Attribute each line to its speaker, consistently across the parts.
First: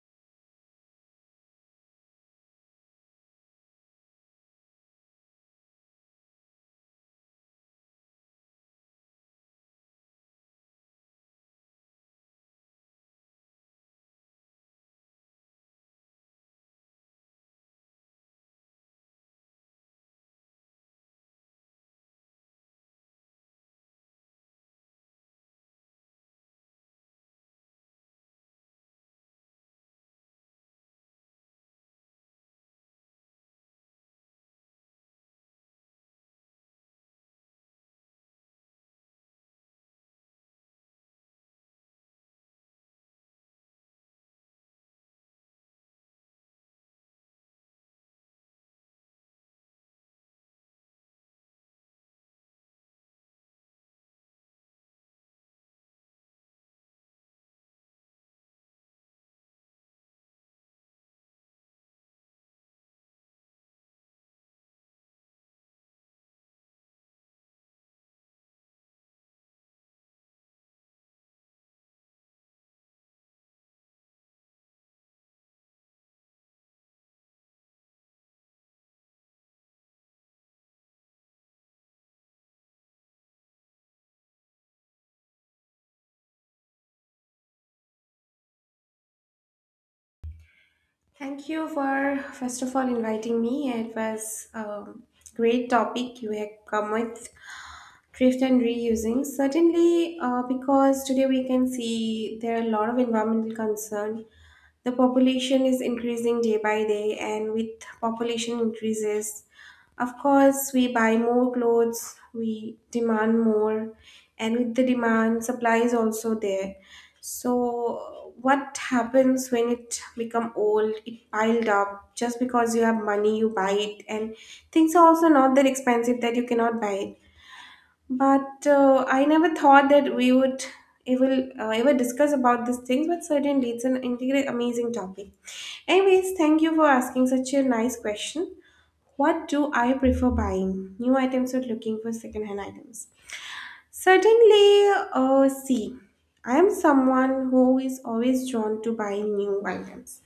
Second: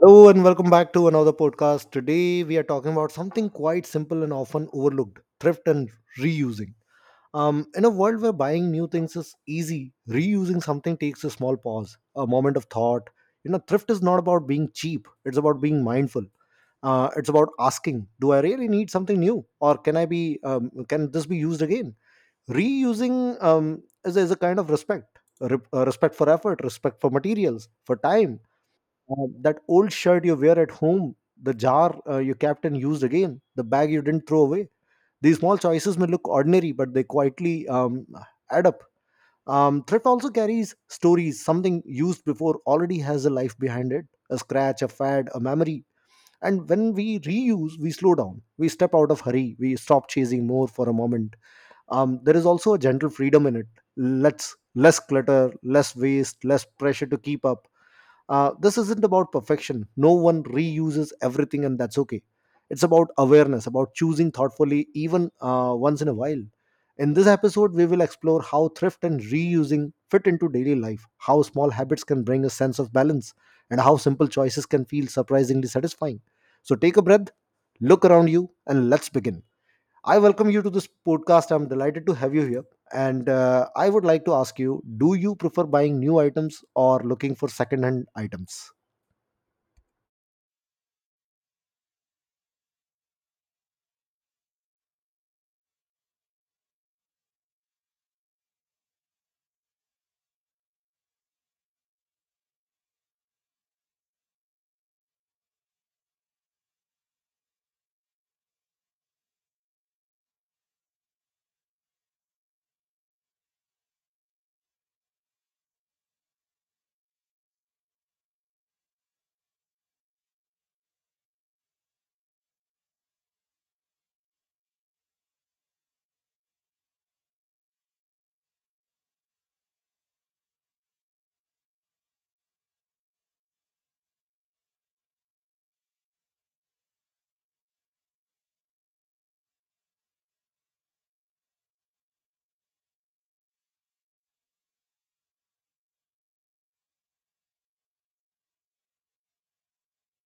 Speaker 1: Hello and welcome back to another podcast. Today we are talking about something quite simple and often overlooked, thrift and reusing. In a world where buying new things is easy, reusing something takes a small pause, a moment of thought. You know, thrift is not about being cheap, it's about being mindful. It's about asking, do I really need something new or can this be used again? Reusing is a kind of respect, respect for effort, respect for materials, for time. That old shirt you wear at home, the jar your captain used again, the bag you didn't throw away. These small choices may look ordinary, but they quietly add up. Thrift also carries stories. Something used before already has a life behind it, a scratch, a fad, a memory. And when we reuse, we slow down. We step out of hurry. We stop chasing more for a moment. There is also a gentle freedom in it. Let's less clutter, less waste, less pressure to keep up. This isn't about perfection. No one reuses everything, and that's okay. It's about awareness, about choosing thoughtfully, even once in a while. In this episode, we will explore how thrift and reusing fit into daily life, how small habits can bring a sense of balance, and how simple choices can feel surprisingly satisfying. So take a breath, look around you, and let's begin. I welcome you to this podcast. I'm delighted to have you here. And I would like to ask you, do you prefer buying new items or looking for second hand items?
Speaker 2: Thank you for, first of all, inviting me. It was a great topic you have come with thrift and reusing certainly, because today we can see there are a lot of environmental concern. The population is increasing day by day, and with population increases, of course we buy more clothes, we demand more, and with the demand supply is also there. So what happens when it become old, it piled up just because you have money you buy it, and things are also not that expensive that you cannot buy it. But I never thought that we would ever discuss about these things. But certainly, it's an amazing topic. Anyways, thank you for asking such a nice question. What do I prefer buying? New items or looking for secondhand items? Certainly, see, I am someone who is always drawn to buying new items.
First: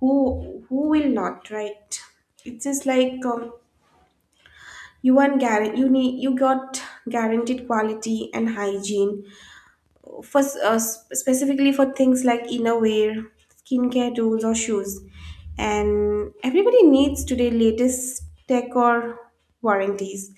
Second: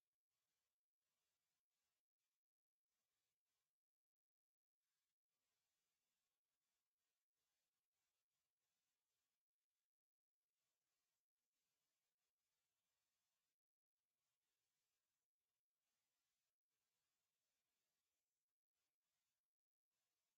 Speaker 2: Who will not, right? It's just like, you want guarantee. You got guaranteed quality and hygiene for specifically for things like innerwear, skincare tools, or shoes. And everybody needs today latest tech or warranties.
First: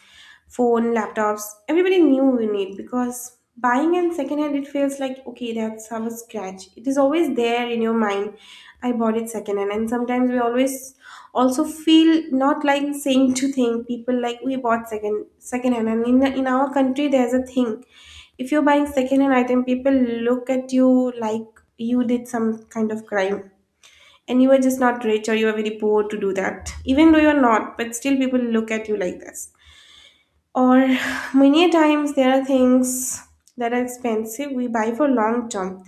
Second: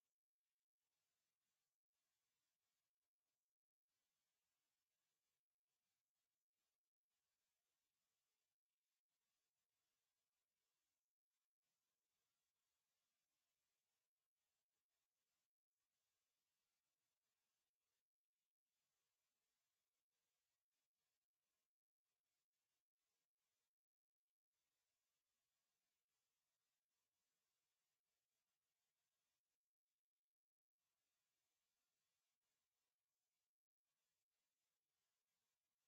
Speaker 2: Phone, laptops, everybody knew we need, because buying and secondhand it feels like okay that's our scratch. It is always there in your mind. I bought it secondhand, and sometimes we always also feel not like saying to thing people like we bought second hand and in our country there's a thing. If you're buying second hand item, people look at you like you did some kind of crime, and you are just not rich or you are very poor to do that, even though you're not, but still people look at you like this. Or many times there are things that are expensive we buy for long term,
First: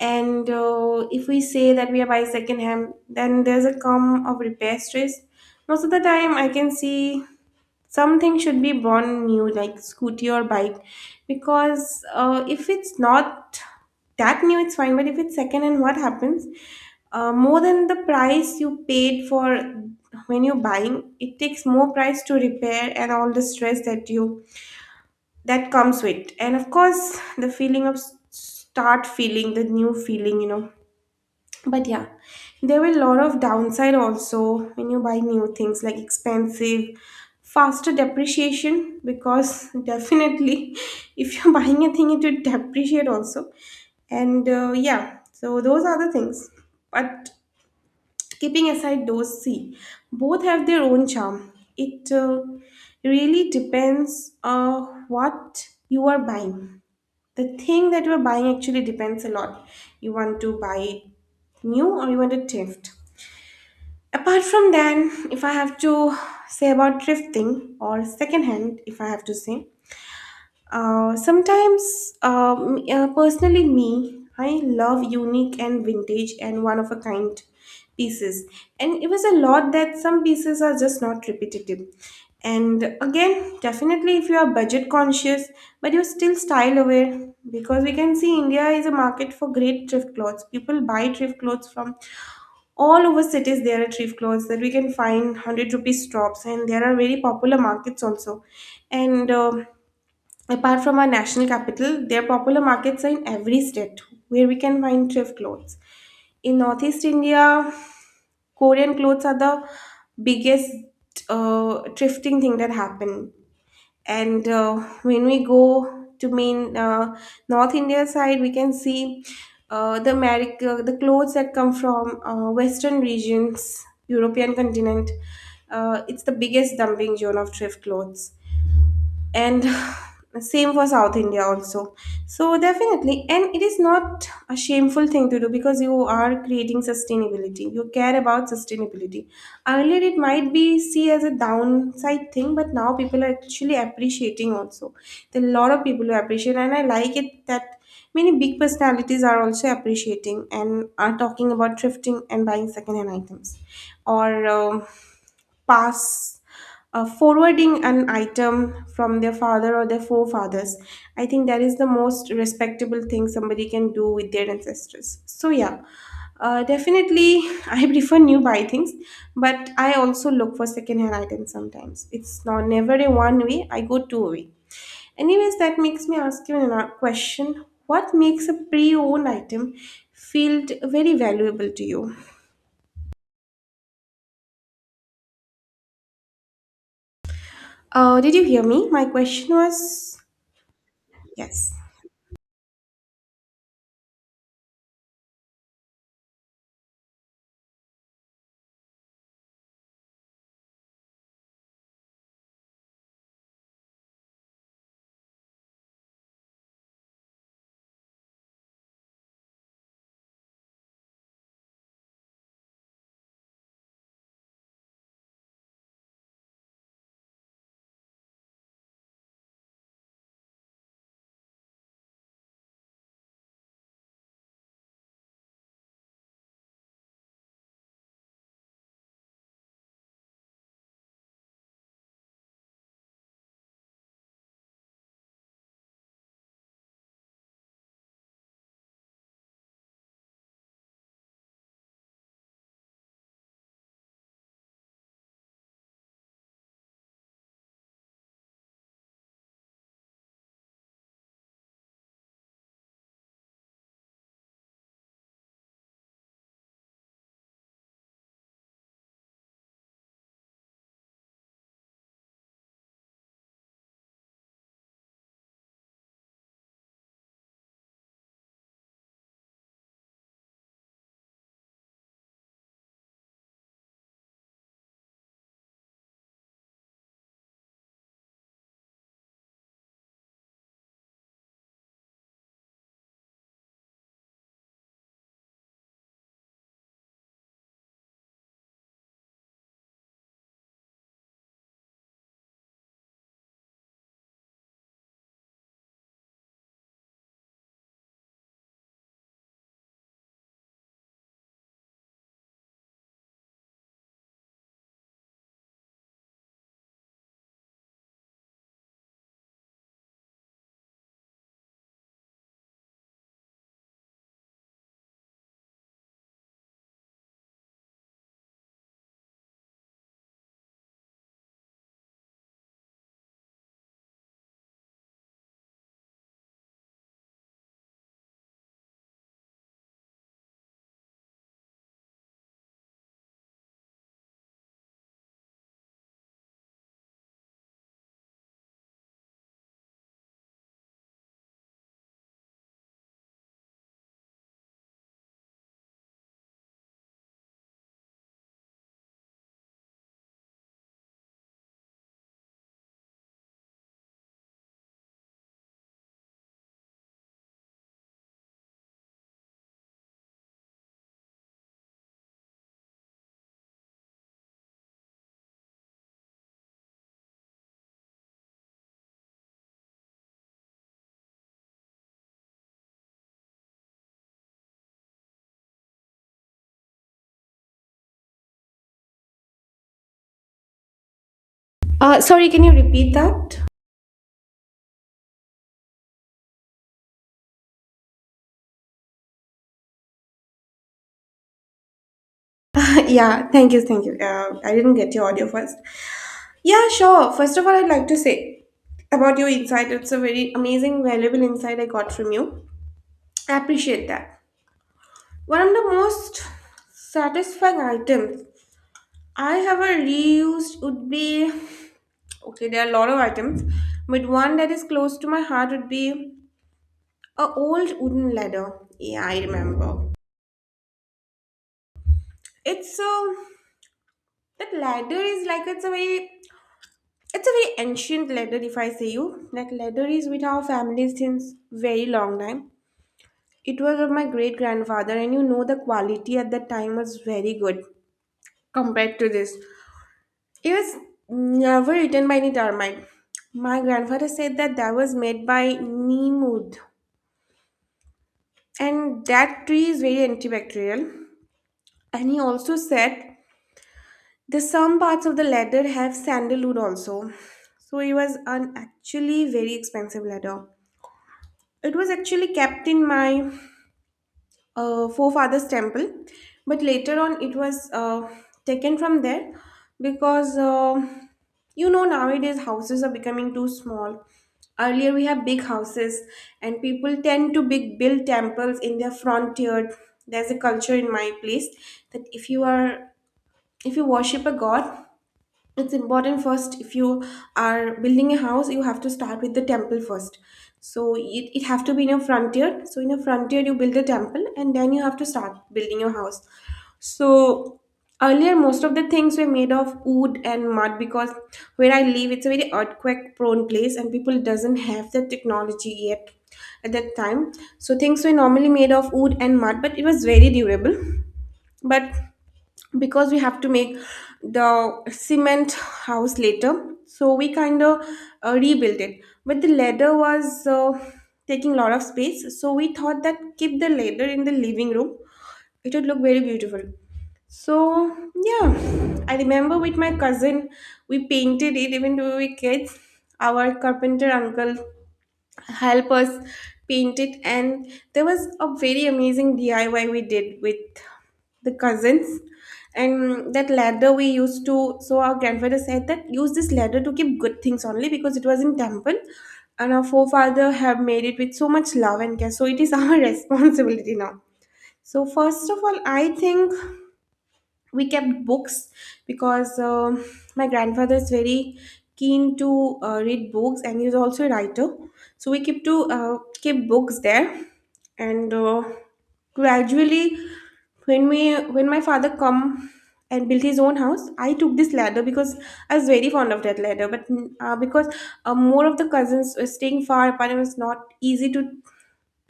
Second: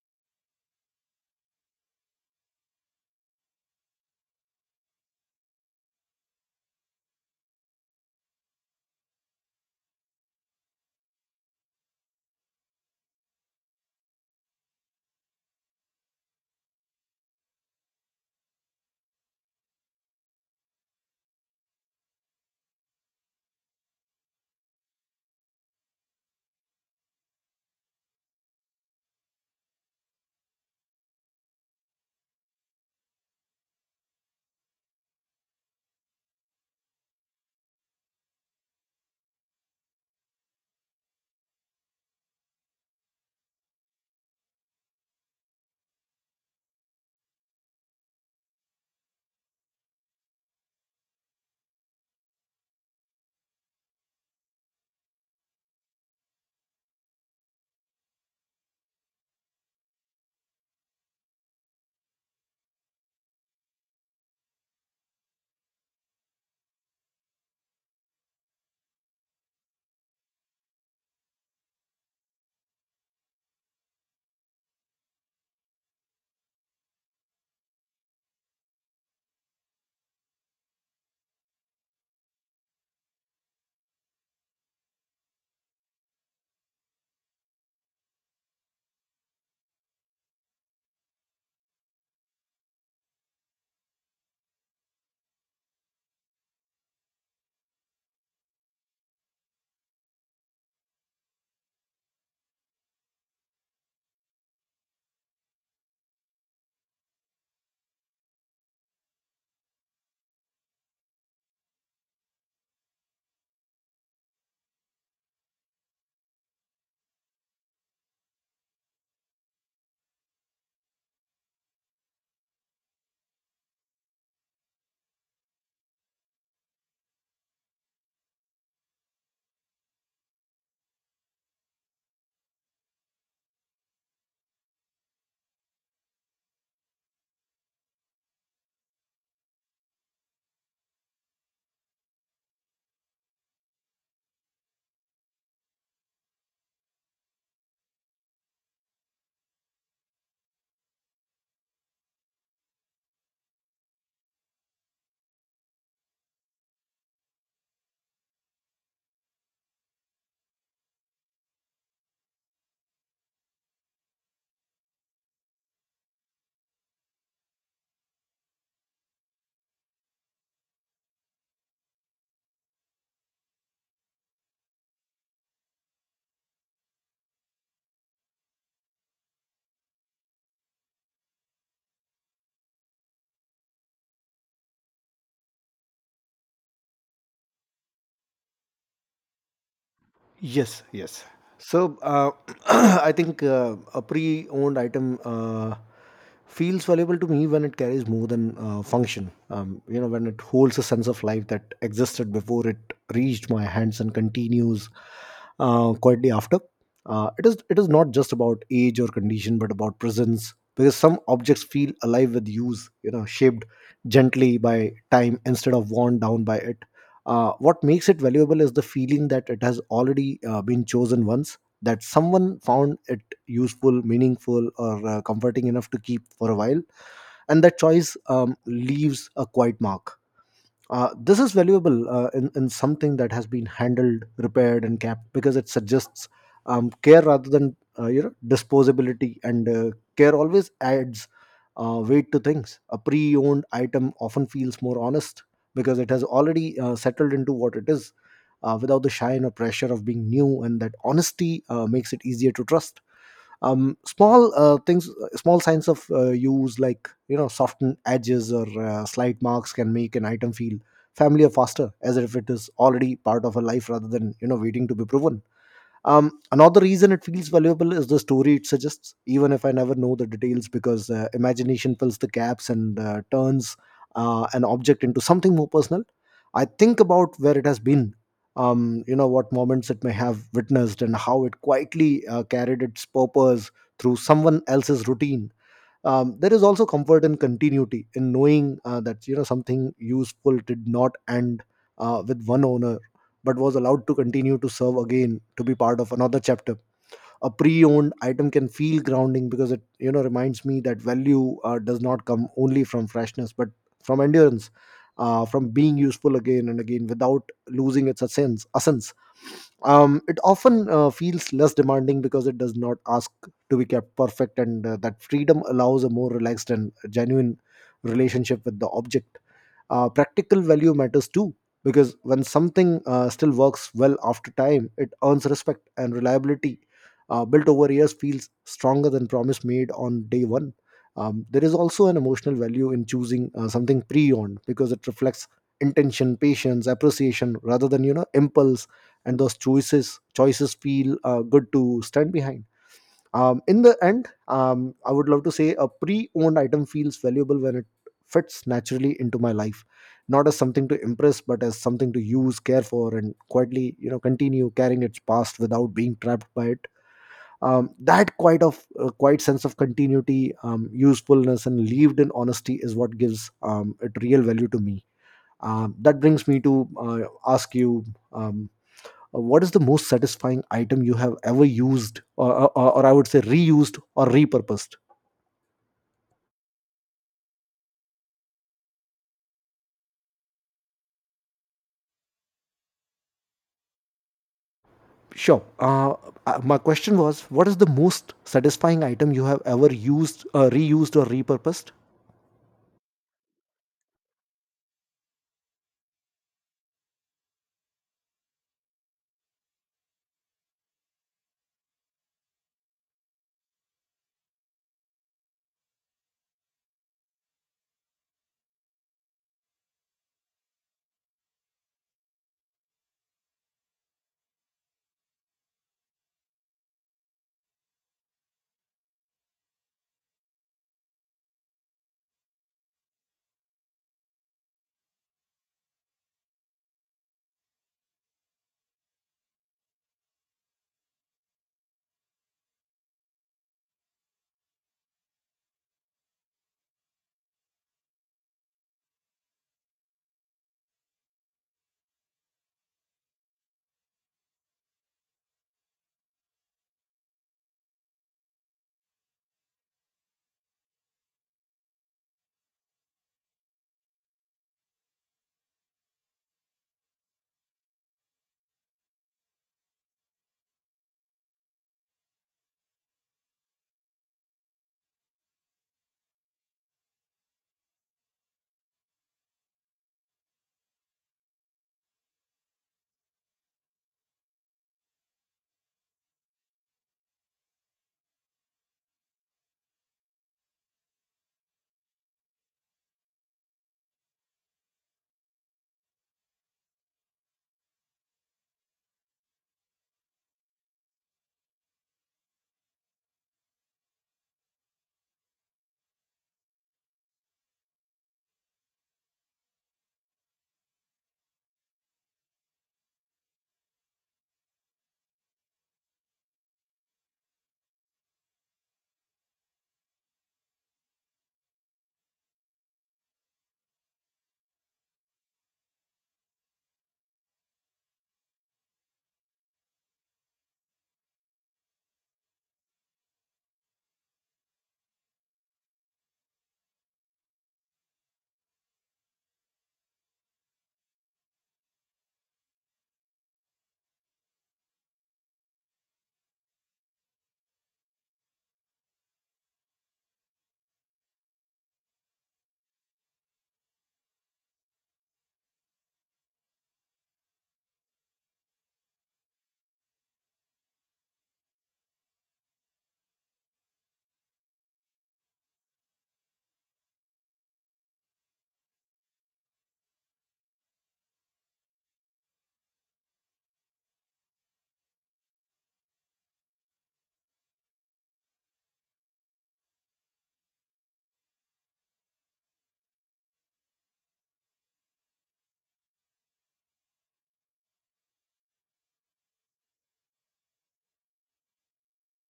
Speaker 2: and if we say that we are buying second hand, then there's a come of repair stress. Most of the time I can see something should be born new, like scooty or bike, because if it's not that new it's fine, but if it's second and what happens, more than the price you paid for when you're buying, it takes more price to repair and all the stress that comes with, and of course the feeling of start feeling the new feeling, you know. But yeah, there were a lot of downside also when you buy new things, like expensive, faster depreciation, because definitely if you're buying a thing it would depreciate also. And yeah, so those are the things. But keeping aside those, see, both have their own charm. It really depends, what you are buying. The thing that you are buying actually depends a lot. You want to buy it new or you want to thrift. Apart from that, if I have to say about thrifting or secondhand, if I have to say, sometimes, personally, me, I love unique and vintage and one of a kind pieces. And it was a lot that some pieces are just not repetitive. And again, definitely, if you are budget conscious, but you're still style aware, because we can see India is a market for great thrift clothes. People buy thrift clothes from all over cities. There are thrift clothes that we can find 100 rupees shops, and there are very popular markets also. And apart from our national capital, their popular markets are in every state where we can find thrift clothes. In Northeast India, Korean clothes are the biggest thrifting thing that happen. And when we go to main North India side, we can see, the America, the clothes that come from, Western regions, European continent. It's the biggest dumping zone of thrift clothes, and same for South India also. So definitely, and it is not a shameful thing to do because you are creating sustainability, you care about sustainability. Earlier it might be see as a downside thing, but now people are actually appreciating also. There are a lot of people who appreciate, and I like it that many big personalities are also appreciating and are talking about thrifting and buying second hand items, or pass forwarding an item from their father or their forefathers. I think that is the most respectable thing somebody can do with their ancestors. So, yeah, definitely I prefer new buy things, but I also look for secondhand items sometimes. It's not never a one way, I go two way. Anyways, that makes me ask you another question. What makes a pre owned item feel very valuable to you? Did you hear me? My question was
Speaker 1: Yes, yes.
Speaker 2: yes.
Speaker 1: So I think a pre-owned item feels valuable to me when it carries more than function. You know, when it holds a sense of life that existed before it reached my hands and continues quietly after. It is not just about age or condition, but about presence, because some objects feel alive with use. You know, shaped gently by time instead of worn down by it. What makes it valuable is the feeling that it has already been chosen once, that someone found it useful, meaningful, or comforting enough to keep for a while, and that choice leaves a quiet mark. This is valuable in something that has been handled, repaired, and kept, because it suggests care rather than you know, disposability. And care always adds weight to things. A pre-owned item often feels more honest because it has already settled into what it is, without the shine or pressure of being new. And that honesty makes it easier to trust. Small things, small signs of use like, you know, softened edges or slight marks, can make an item feel familiar faster, as if it is already part of a life rather than, you know, waiting to be proven. Another reason it feels valuable is the story it suggests, even if I never know the details, because imagination fills the gaps and turns an object into something more personal. I think about where it has been, you know, what moments it may have witnessed, and how it quietly carried its purpose through someone else's routine. There is also comfort and continuity in knowing that, you know, something useful did not end with one owner, but was allowed to continue to serve again, to be part of another chapter. A pre-owned item can feel grounding because it, you know, reminds me that value does not come only from freshness but from endurance, from being useful again and again without losing its essence. It often feels less demanding because it does not ask to be kept perfect, and that freedom allows a more relaxed and genuine relationship with the object. Practical value matters too, because when something still works well after time, it earns respect, and reliability built over years feels stronger than promise made on day one. There is also an emotional value in choosing something pre-owned because it reflects intention, patience, appreciation rather than, you know, impulse, and those choices feel good to stand behind. In the end, I would love to say a pre owned item feels valuable when it fits naturally into my life, not as something to impress, but as something to use, care for, and quietly, you know, continue carrying its past without being trapped by it. That quite of quite sense of continuity, usefulness, and lived in honesty is what gives it real value to me. That brings me to ask you. Um, what is the most satisfying item you have ever used, or I would say, reused or repurposed?
Speaker 2: Sorry, can you repeat that?
Speaker 1: Sure. My question was, what is the most satisfying item you have ever used, reused or repurposed?
Speaker 2: Yeah, thank you, thank you. I didn't get your audio first. Yeah, sure. First of all, I'd like to say about your insight. It's a very amazing, valuable insight I got from you. I appreciate that. One of the most satisfying items I have ever reused would be, okay, there are a lot of items, but one that is close to my heart would be a old wooden ladder. Yeah, I remember. It's so that ladder is like it's a very It's a very ancient letter, if I say you. Like leather is with our family since very long time. It was of my great grandfather, and you know the quality at that time was very good compared to this. It was never written by any termite. My grandfather said that that was made by Neemud, and that tree is very antibacterial. And he also said that some parts of the leather have sandalwood also. So it was an actually very expensive leather. It was actually kept in my forefather's temple, but later on it was taken from there because you know nowadays houses are becoming too small. Earlier we have big houses, and people tend to big build temples in their front yard. There's a culture in my place that if you worship a god, it's important first, if you are building a house you have to start with the temple first. So it have to be in a frontier, so in a frontier you build a temple and then you have to start building your house. So earlier most of the things were made of wood and mud, because where I live it's a very earthquake prone place and people doesn't have the technology yet at that time. So things were normally made of wood and mud, but it was very durable. But because we have to make the cement house later, so we kind of rebuilt it. But the ladder was taking a lot of space, so we thought that keep the ladder in the living room, it would look very beautiful. So yeah, I remember with my cousin, we painted it even though we were kids. Our carpenter uncle help us paint it, and there was a very amazing DIY we did with the cousins. And that ladder we used to, so our grandfather said that use this ladder to keep good things only, because it was in temple and our forefather have made it with so much love and care, so it is our responsibility now. So, first of all, I think we kept books because my grandfather is very keen to read books and he's also a writer. So, we keep to keep books there. And gradually when my father come and built his own house, I took this ladder because I was very fond of that ladder. But because more of the cousins were staying far apart, it was not easy to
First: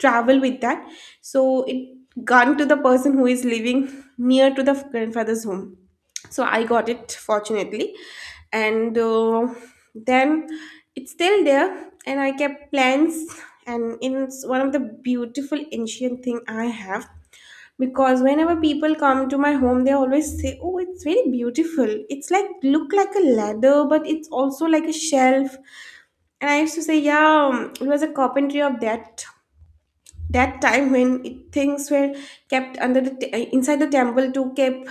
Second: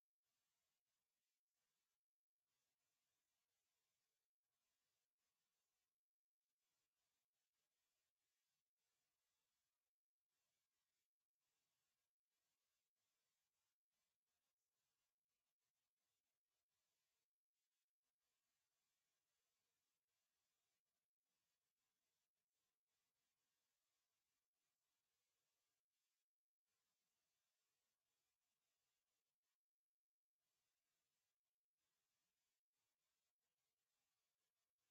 Speaker 2: travel with that. So it gone to the person who is living near to the grandfather's home, so I got it fortunately. And then it's still there and I kept plants, and it's one of the beautiful ancient thing I have. Because whenever people come to my home they always say oh it's very beautiful, it's like look like a ladder but it's also like a shelf. And I used to say yeah, it was a carpentry of that time when things were kept under the inside the temple to keep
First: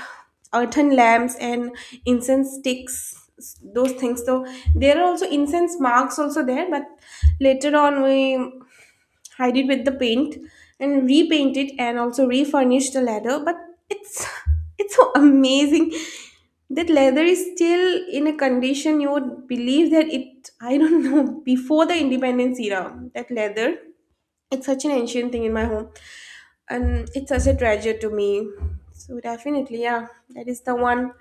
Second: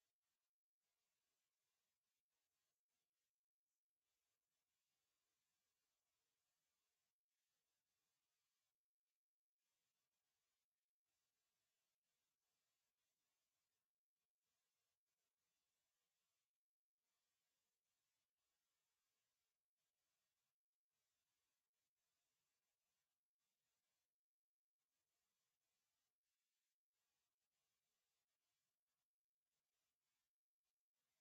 Speaker 2: earthen lamps and incense sticks, those things. So there are also incense marks also there, but later on we hide it with the paint and repaint it and also refurnish the leather. But it's it's so amazing that leather is still in a condition you would believe that it, I don't know, before the independence era that leather, it's such an ancient thing in my home, and it's such a treasure to me. So, definitely, yeah, that is the one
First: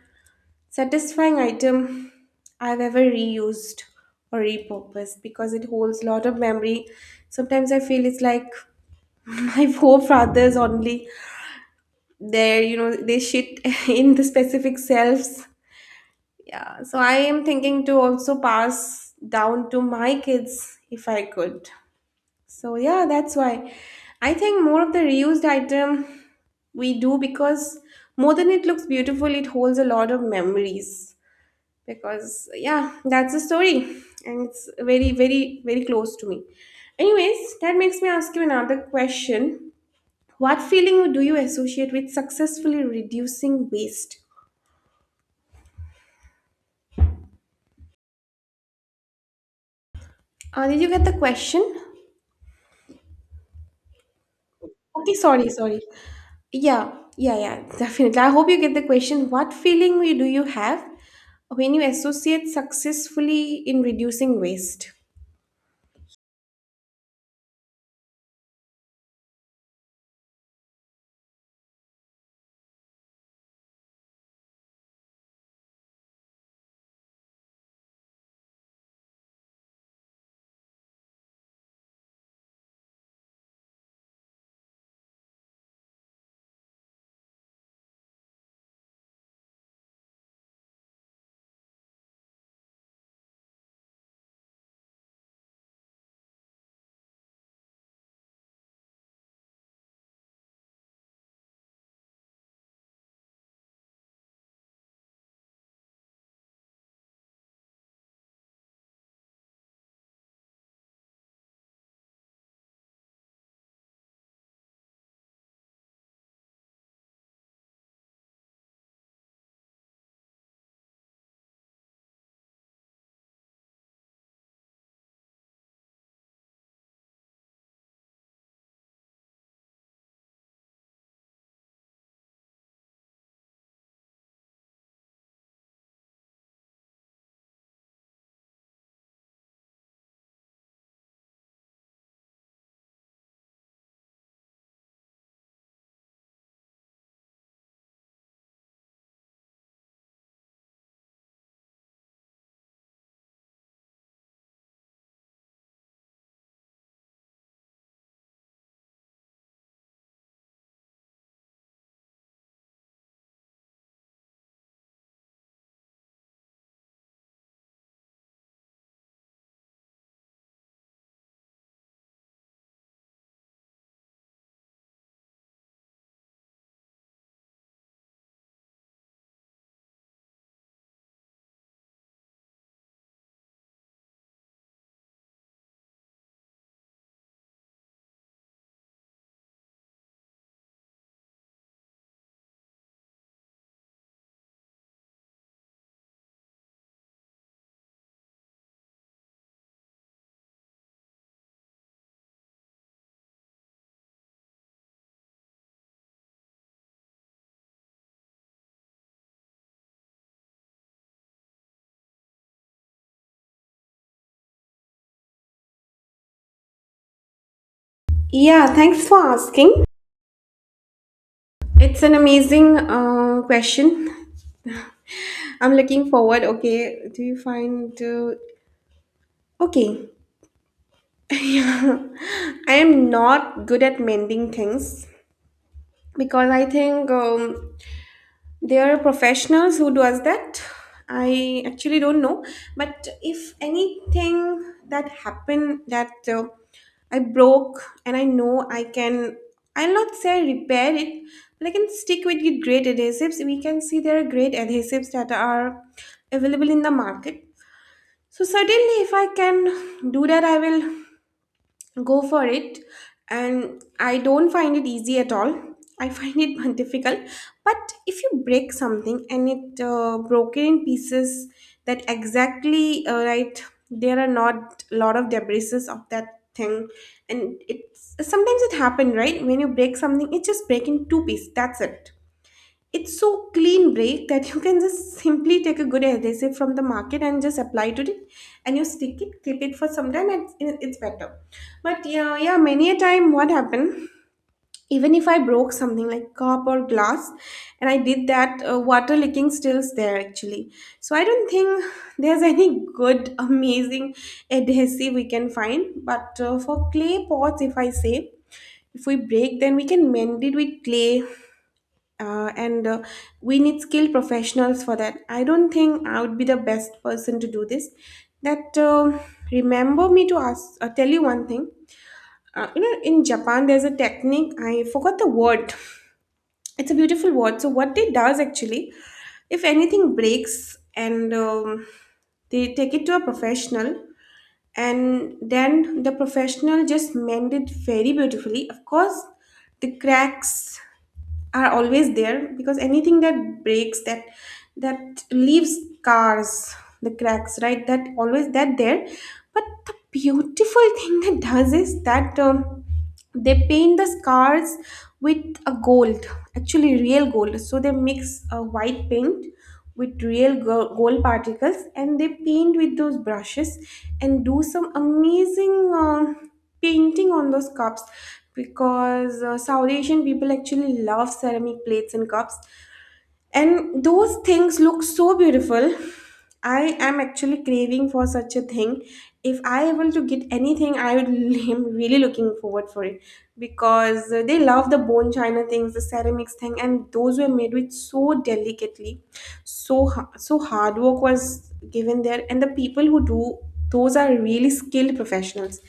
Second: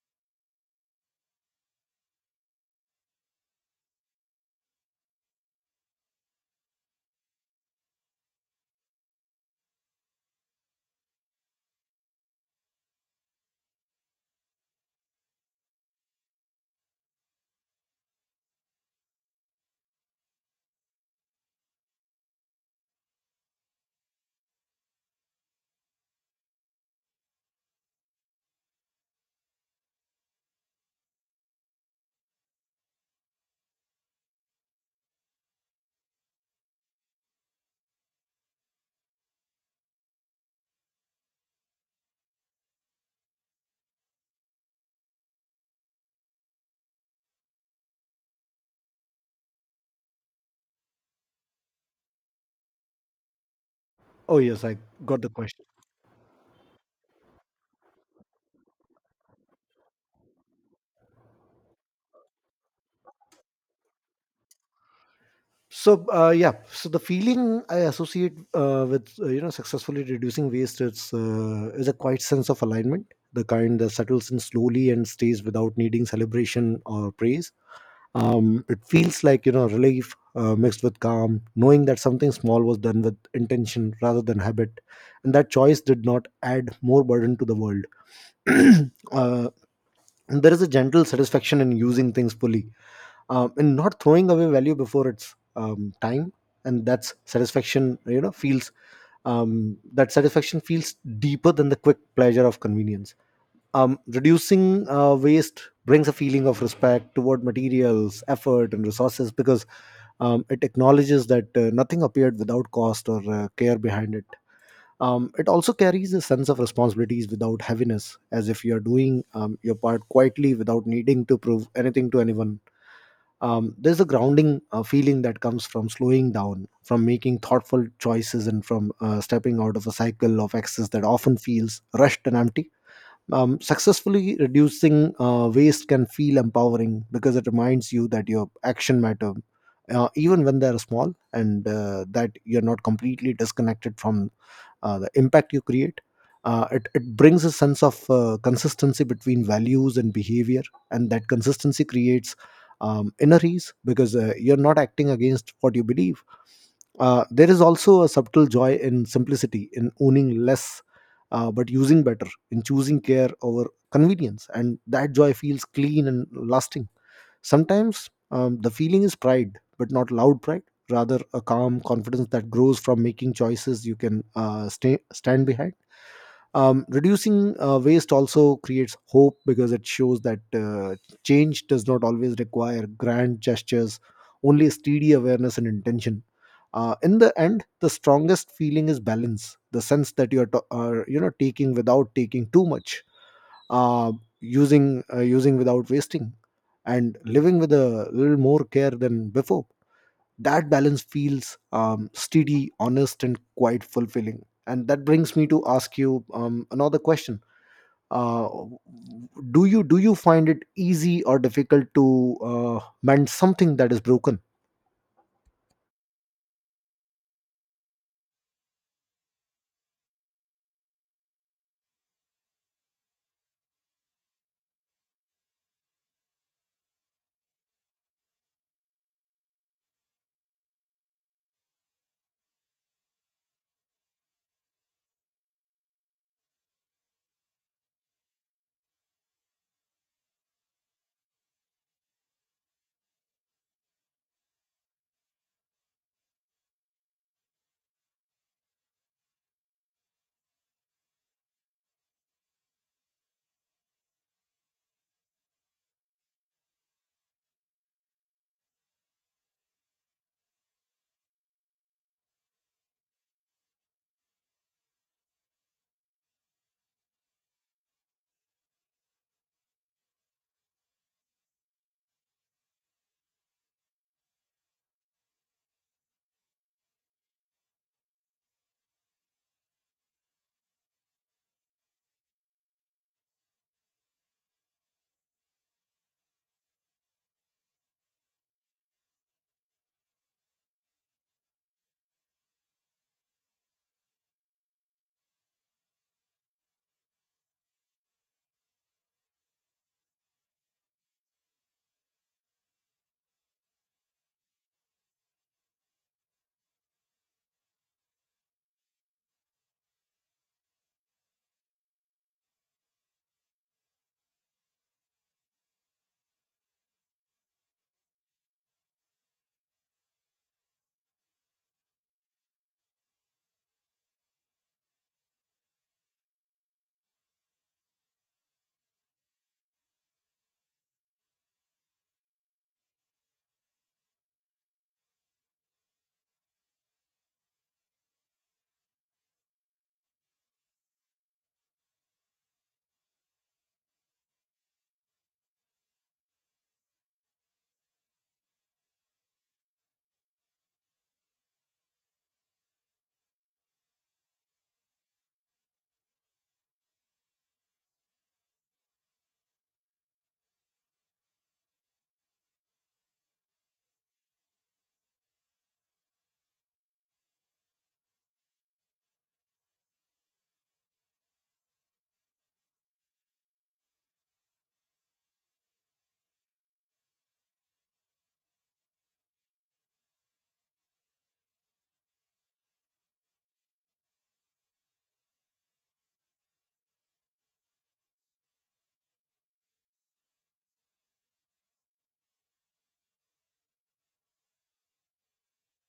Speaker 2: satisfying item I've ever reused or repurposed because it holds a lot of memory. Sometimes I feel it's like my forefathers only. They're, they shit in the specific selves. Yeah, so I am thinking to also pass down to my kids if I could. So yeah, that's why I think more of the reused item we do because more than it looks beautiful, it holds a lot of memories. Because yeah, that's the story, and it's very, very, very close to me. Anyways, that makes me ask you another question. What feeling do you associate with successfully reducing waste? Did you get the question?
Speaker 1: Oh yes, I
Speaker 2: Okay,
Speaker 1: got the
Speaker 2: sorry,
Speaker 1: question.
Speaker 2: sorry. Yeah, yeah, yeah, definitely. I hope you get the question. What feeling do you have when you associate successfully in reducing waste?
Speaker 1: So yeah, so the feeling I associate with you know, successfully reducing waste is a quiet sense of alignment, the kind that settles in slowly and stays without needing celebration or praise. It feels like, you know, relief mixed with calm, knowing that something small was done with intention rather than habit, and that choice did not add more burden to the world. uh, and there is a gentle satisfaction in using things fully, in not throwing away value before its time, and that's satisfaction, you know feels that satisfaction feels deeper than the quick pleasure of convenience. Reducing waste brings a feeling of respect toward materials, effort, and resources, because it acknowledges that nothing appeared without cost or care behind it. It also carries a sense of responsibilities without heaviness, as if you're doing your part quietly without needing to prove anything to anyone. There's a grounding feeling that comes from slowing down, from making thoughtful choices, and from stepping out of a cycle of excess that often feels rushed and empty. Successfully reducing waste can feel empowering because it reminds you that your action matter even when they're small, and that you're not completely disconnected from the impact you create. It brings a sense of consistency between values and behavior, and that consistency creates inner ease because you're not acting against what you believe. There is also a subtle joy in simplicity, in owning less but using better, in choosing care over convenience. And that joy feels clean and lasting. Sometimes the feeling is pride, but not loud pride, rather, a calm confidence that grows from making choices you can stand behind. Reducing waste also creates hope because it shows that change does not always require grand gestures, only steady awareness and intention. In the end the strongest feeling is balance, the sense that you are, you know, taking without taking too much, uh, using without wasting, and living with a little more care than before. That balance feels steady, honest, and quite fulfilling, and that brings me to ask you another question. Uh, do you do you find it easy or difficult to mend something that is broken?
Speaker 2: Yeah, thanks for asking. It's an amazing question. I'm looking forward. Okay, do you find. Okay, yeah. I am not good at mending things because I think. There are professionals who does that. I actually don't know, but if anything that happened that I broke and I know I can, I'll not say repair it, but I can stick with the great adhesives. We can see there are great adhesives that are available in the market. So certainly, if I can do that, I will go for it. And I don't find it easy at all, I find it difficult. But if you break something and it broken in pieces that exactly right, there are not a lot of debris of that thing. And it's sometimes it happen, right? When you break something, it just break in two pieces, that's it. It's so clean break that you can just simply take a good adhesive from the market and just apply to it. And you stick it, keep it for some time and it's better. But yeah, yeah, many a time what happened, even if I broke something like cup or glass and I did that, water leaking stills there actually. So I don't think there's any good, amazing adhesive we can find. But for clay pots, if I say, if we break, then we can mend it with clay and we need skilled professionals for that. I don't think I would be the best person to do this. That remember me to ask, tell you one thing. In Japan, there's a technique. I forgot the word. It's a beautiful word. So what they does actually, if anything breaks and they take it to a professional, and then the professional just mend it very beautifully, of course. The cracks are always there because anything that breaks, that leaves scars, the cracks, right, that always that there. But the beautiful thing that does is that they paint the scars with a gold, actually real gold. So they mix a white paint with real gold particles and they paint with those brushes and do some amazing painting on those cups because South Asian people actually love ceramic plates and cups, and those things look so beautiful. I am actually craving for such a thing. If I able to get anything I would am really looking forward for it because they love the bone china things, the ceramics thing, and those were made with so delicately. So so hard work was given there, and the people who do those are really skilled professionals.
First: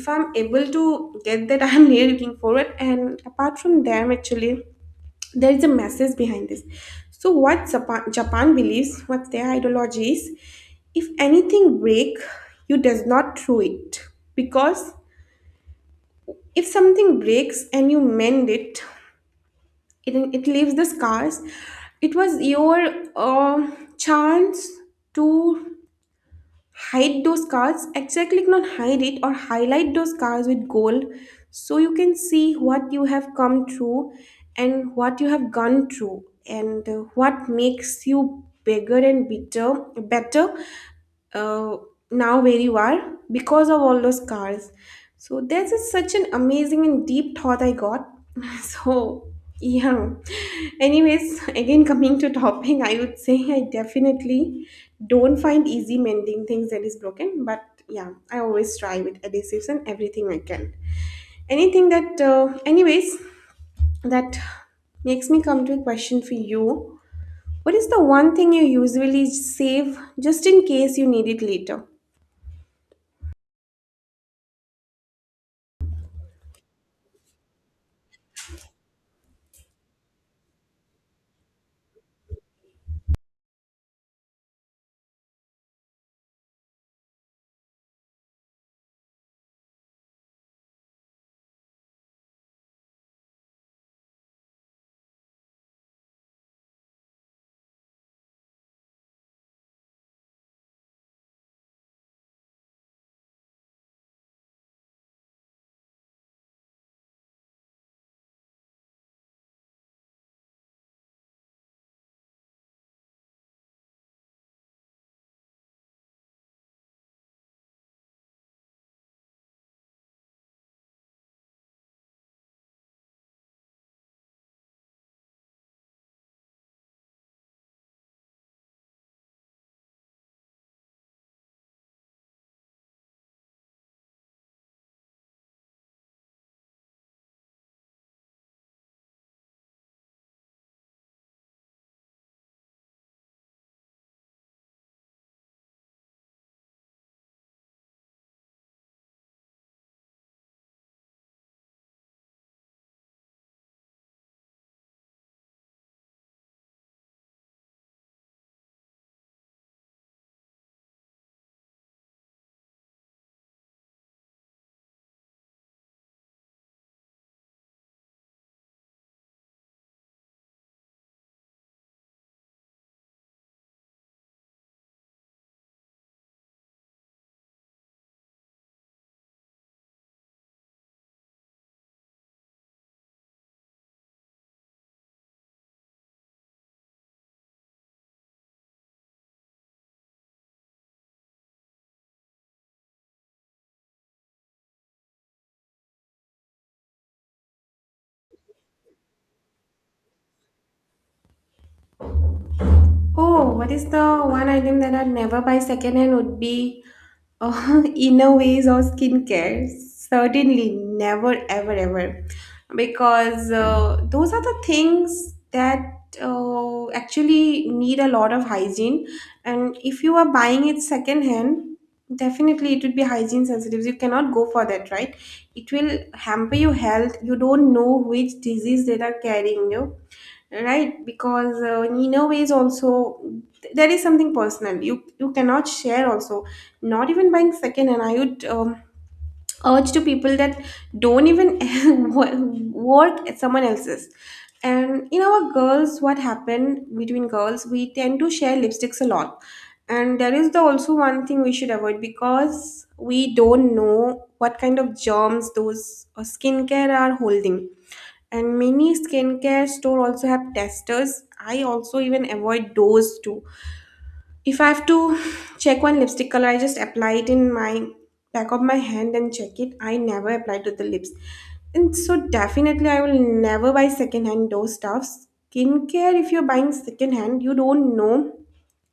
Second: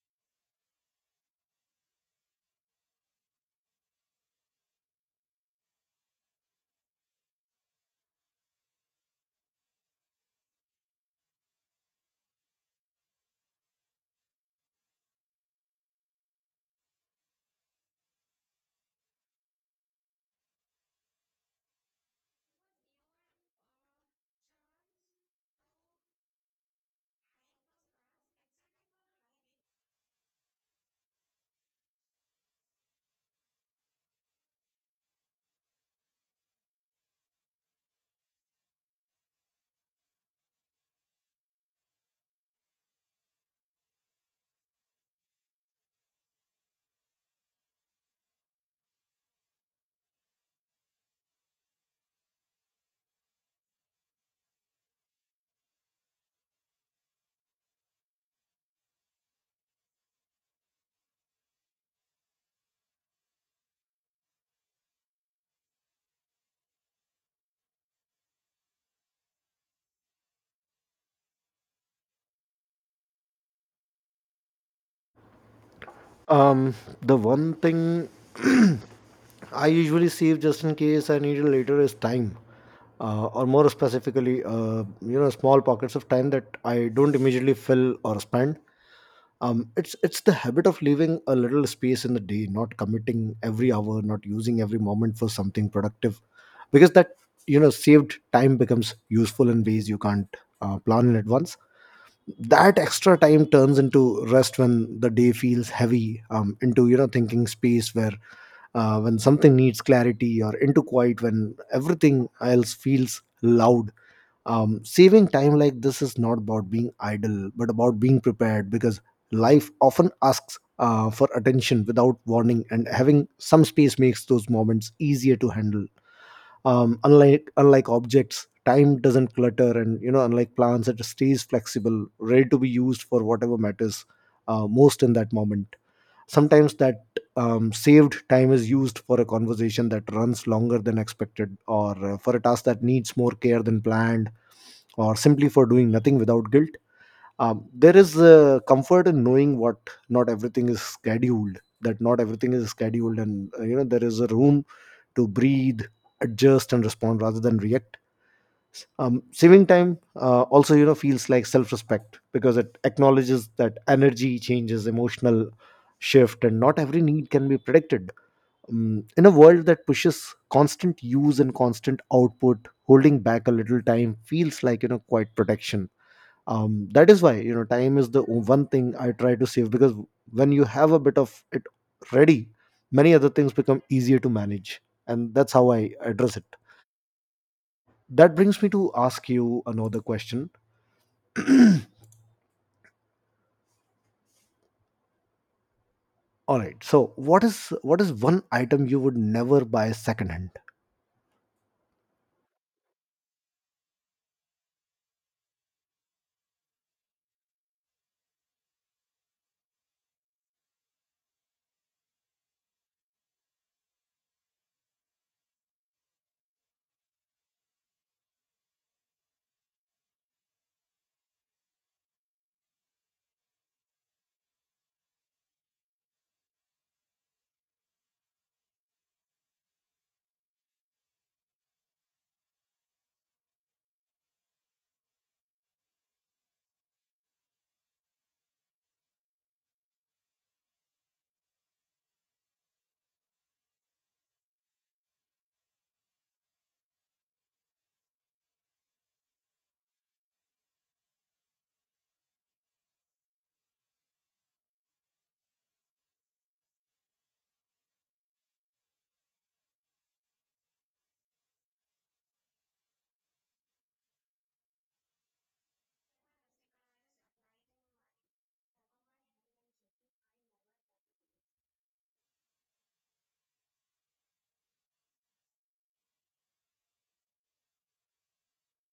Speaker 2: If I'm able to get that, I'm really looking forward. And apart from them actually, there is a message behind this. So what Japan believes, what their ideology is, if anything break, you does not throw it. Because if something breaks and you mend it, it leaves the scars. It was your uh, chance to hide those cards, exactly, click on hide it or highlight those cards with gold. So you can see what you have come through and what you have gone through and what makes you bigger and bitter, better, uh, now where you are because of all those cars. So that's such an amazing and deep thought I got. So yeah. Anyways, again coming to topping, I would say I definitely don't find easy mending things that is broken, but yeah, I always try with adhesives and everything I can. Anything that, anyways, that makes me come to a question for you. What is the one thing you usually save just in case you need it later?
Speaker 1: Um, the one thing I usually save just in case I need it later is time, or more specifically, you know, small pockets of time that I don't immediately fill or spend. It's the habit of leaving a little space in the day, not committing every hour, not using every moment for something productive, because that, you know, saved time becomes useful in ways you can't plan in advance. That extra time turns into rest when the day feels heavy, into, you know, thinking space where when something needs clarity, or into quiet when everything else feels loud. Saving time like this is not about being idle but about being prepared, because life often asks for attention without warning, and having some space makes those moments easier to handle. Unlike objects, time doesn't clutter, and, you know, unlike plants, it stays flexible, ready to be used for whatever matters most in that moment. Sometimes that saved time is used for a conversation that runs longer than expected, or for a task that needs more care than planned, or simply for doing nothing without guilt. There is a comfort in knowing what not everything is scheduled that not everything is scheduled, and you know, there is a room to breathe, adjust, and respond rather than react. Saving time also, you know, feels like self-respect because it acknowledges that energy changes, emotional shift, and not every need can be predicted. In a world that pushes constant use and constant output, holding back a little time feels like, you know, quite protection. That is why, you know, time is the one thing I try to save, because when you have a bit of it ready, many other things become easier to manage. And that's how I address it. That brings me to ask you another question. All right, so what is one item you would never buy secondhand?
Speaker 2: Oh, what is the one item that I'd never buy secondhand would be inner ways or skincare. Certainly, never, ever, ever. Because those are the things that actually need a lot of hygiene. And if you are buying it secondhand, definitely it would be hygiene sensitive. You cannot go for that, right? It will hamper your health. You don't know which disease they are carrying you, right? Because in a way is also, there is something personal, you cannot share also, not even buying second. And I would urge to people that don't even work at someone else's. And in our girls what happened between girls, we tend to share lipsticks a lot. And there is the also one thing we should avoid because we don't know what kind of germs those skincare are holding. And many skincare store also have testers, I also even avoid those too. If I have to check one lipstick color, I just apply it in my back of my hand and check it, I never apply to the lips. And so definitely I will never buy secondhand hand those stuffs, skincare. If you're buying secondhand, you don't know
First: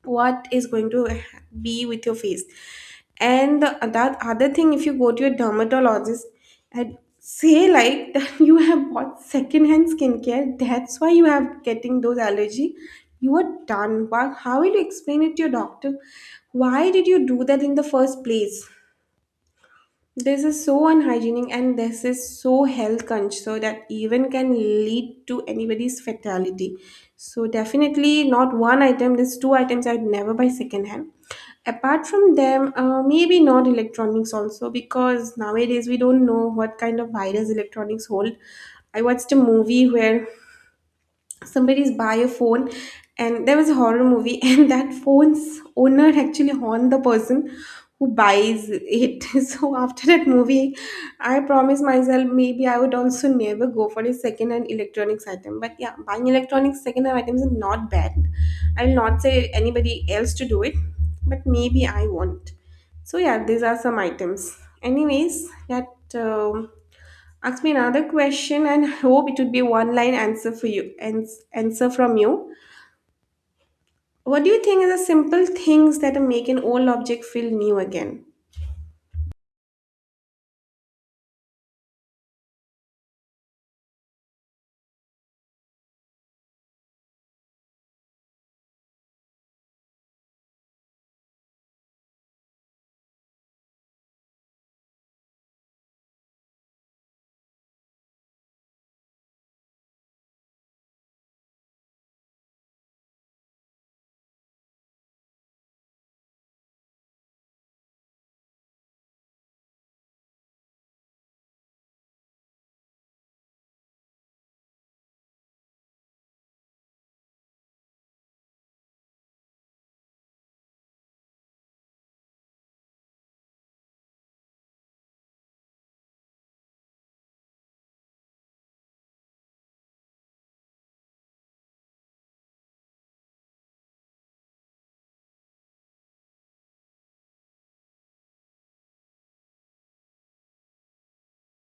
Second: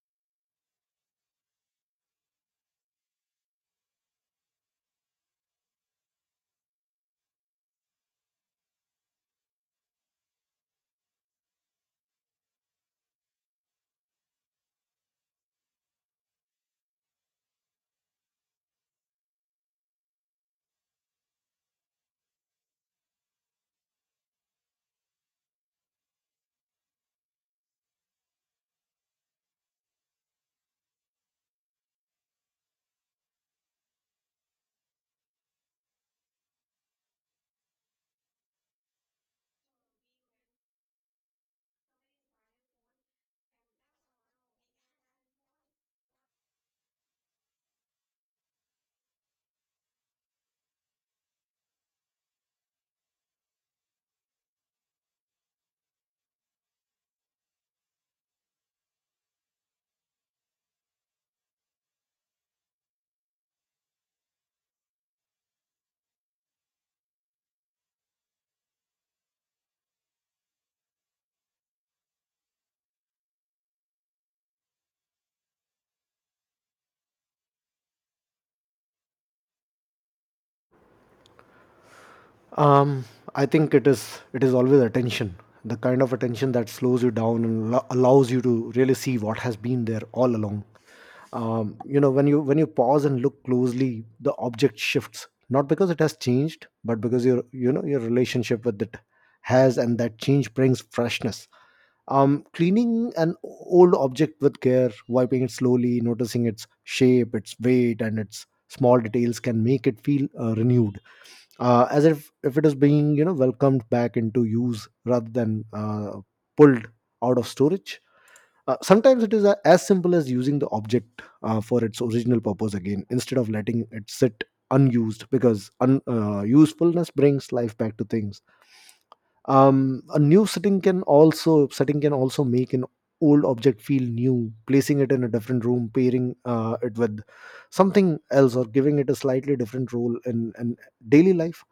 Speaker 2: what is going to be with your face. And the, that other thing, if you go to your dermatologist and say like that you have bought secondhand skincare, that's why you have getting those allergy, you are done. How will you explain it to your doctor? Why did you do that in the first place? This is so unhygienic and this is so health conscious, so that even can lead to anybody's fatality. So definitely not one item, there's two items I'd never buy secondhand. Apart from them, maybe not electronics also because nowadays we don't know what kind of virus electronics hold. I watched a movie where somebody's buy a phone and there was a horror movie, and that phone's owner actually haunt the person who buys it. So after that movie I promised myself maybe I would also never go for a second hand electronics item. But yeah, buying electronics second hand items are not bad, I will not say anybody else to do it, but maybe I won't. So yeah, these are some items. Anyways, that um, ask me another question and hope it would be one line answer for you and answer from you. What do you think are the simple things that make an old object feel new again?
Speaker 1: um I think it is always attention, the kind of attention that slows you down and allows you to really see what has been there all along. You know, when you pause and look closely, the object shifts, not because it has changed but because your, you know, your relationship with it has, and that change brings freshness. Cleaning an old object with care, wiping it slowly, noticing its shape, its weight, and its small details, can make it feel renewed, as if it is being, you know, welcomed back into use rather than pulled out of storage. Sometimes it is as simple as using the object for its original purpose again, instead of letting it sit unused, because usefulness brings life back to things. A new setting can also make an old object feel new, placing it in a different room, pairing it with something else, or giving it a slightly different role in daily life.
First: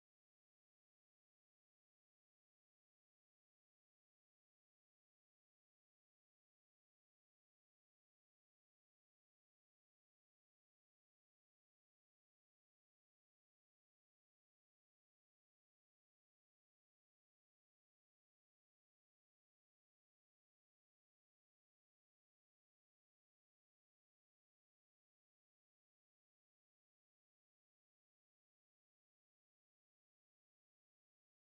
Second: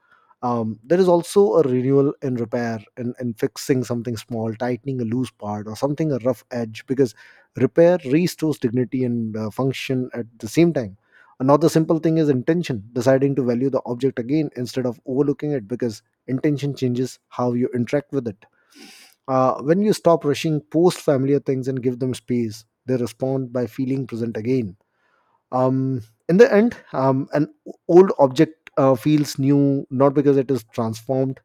Speaker 1: There is also a renewal and repair, and fixing something small, tightening a loose part or something, a rough edge, because repair restores dignity and function at the same time. Another simple thing is intention, deciding to value the object again instead of overlooking it, because intention changes how you interact with it. When you stop rushing post familiar things and give them space, they respond by feeling present again. In the end, an old object feels new not because it is transformed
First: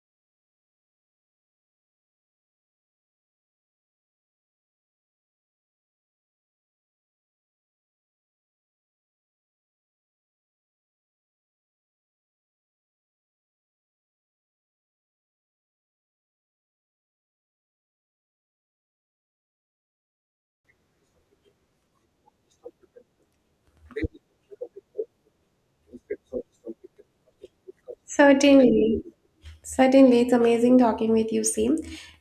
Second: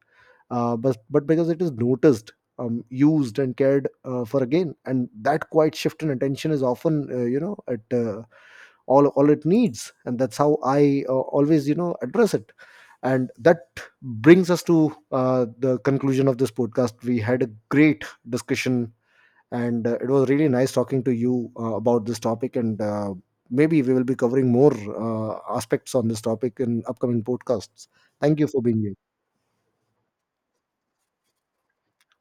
Speaker 1: but because it is noticed, used and cared for again, and that quiet shift in attention is often you know, at all it needs. And that's how I always, you know, address it. And that brings us to the conclusion of this podcast. We had a great discussion, and it was really nice talking to you about this topic, and maybe we will be covering more aspects on this topic in upcoming podcasts. Thank you for being here.
Speaker 2: Certainly. Certainly, it's amazing talking with you, Sim.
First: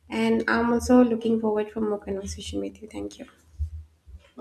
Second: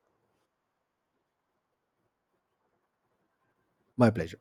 Speaker 2: And I'm also looking forward for more conversation with you. Thank you.
Speaker 1: My pleasure.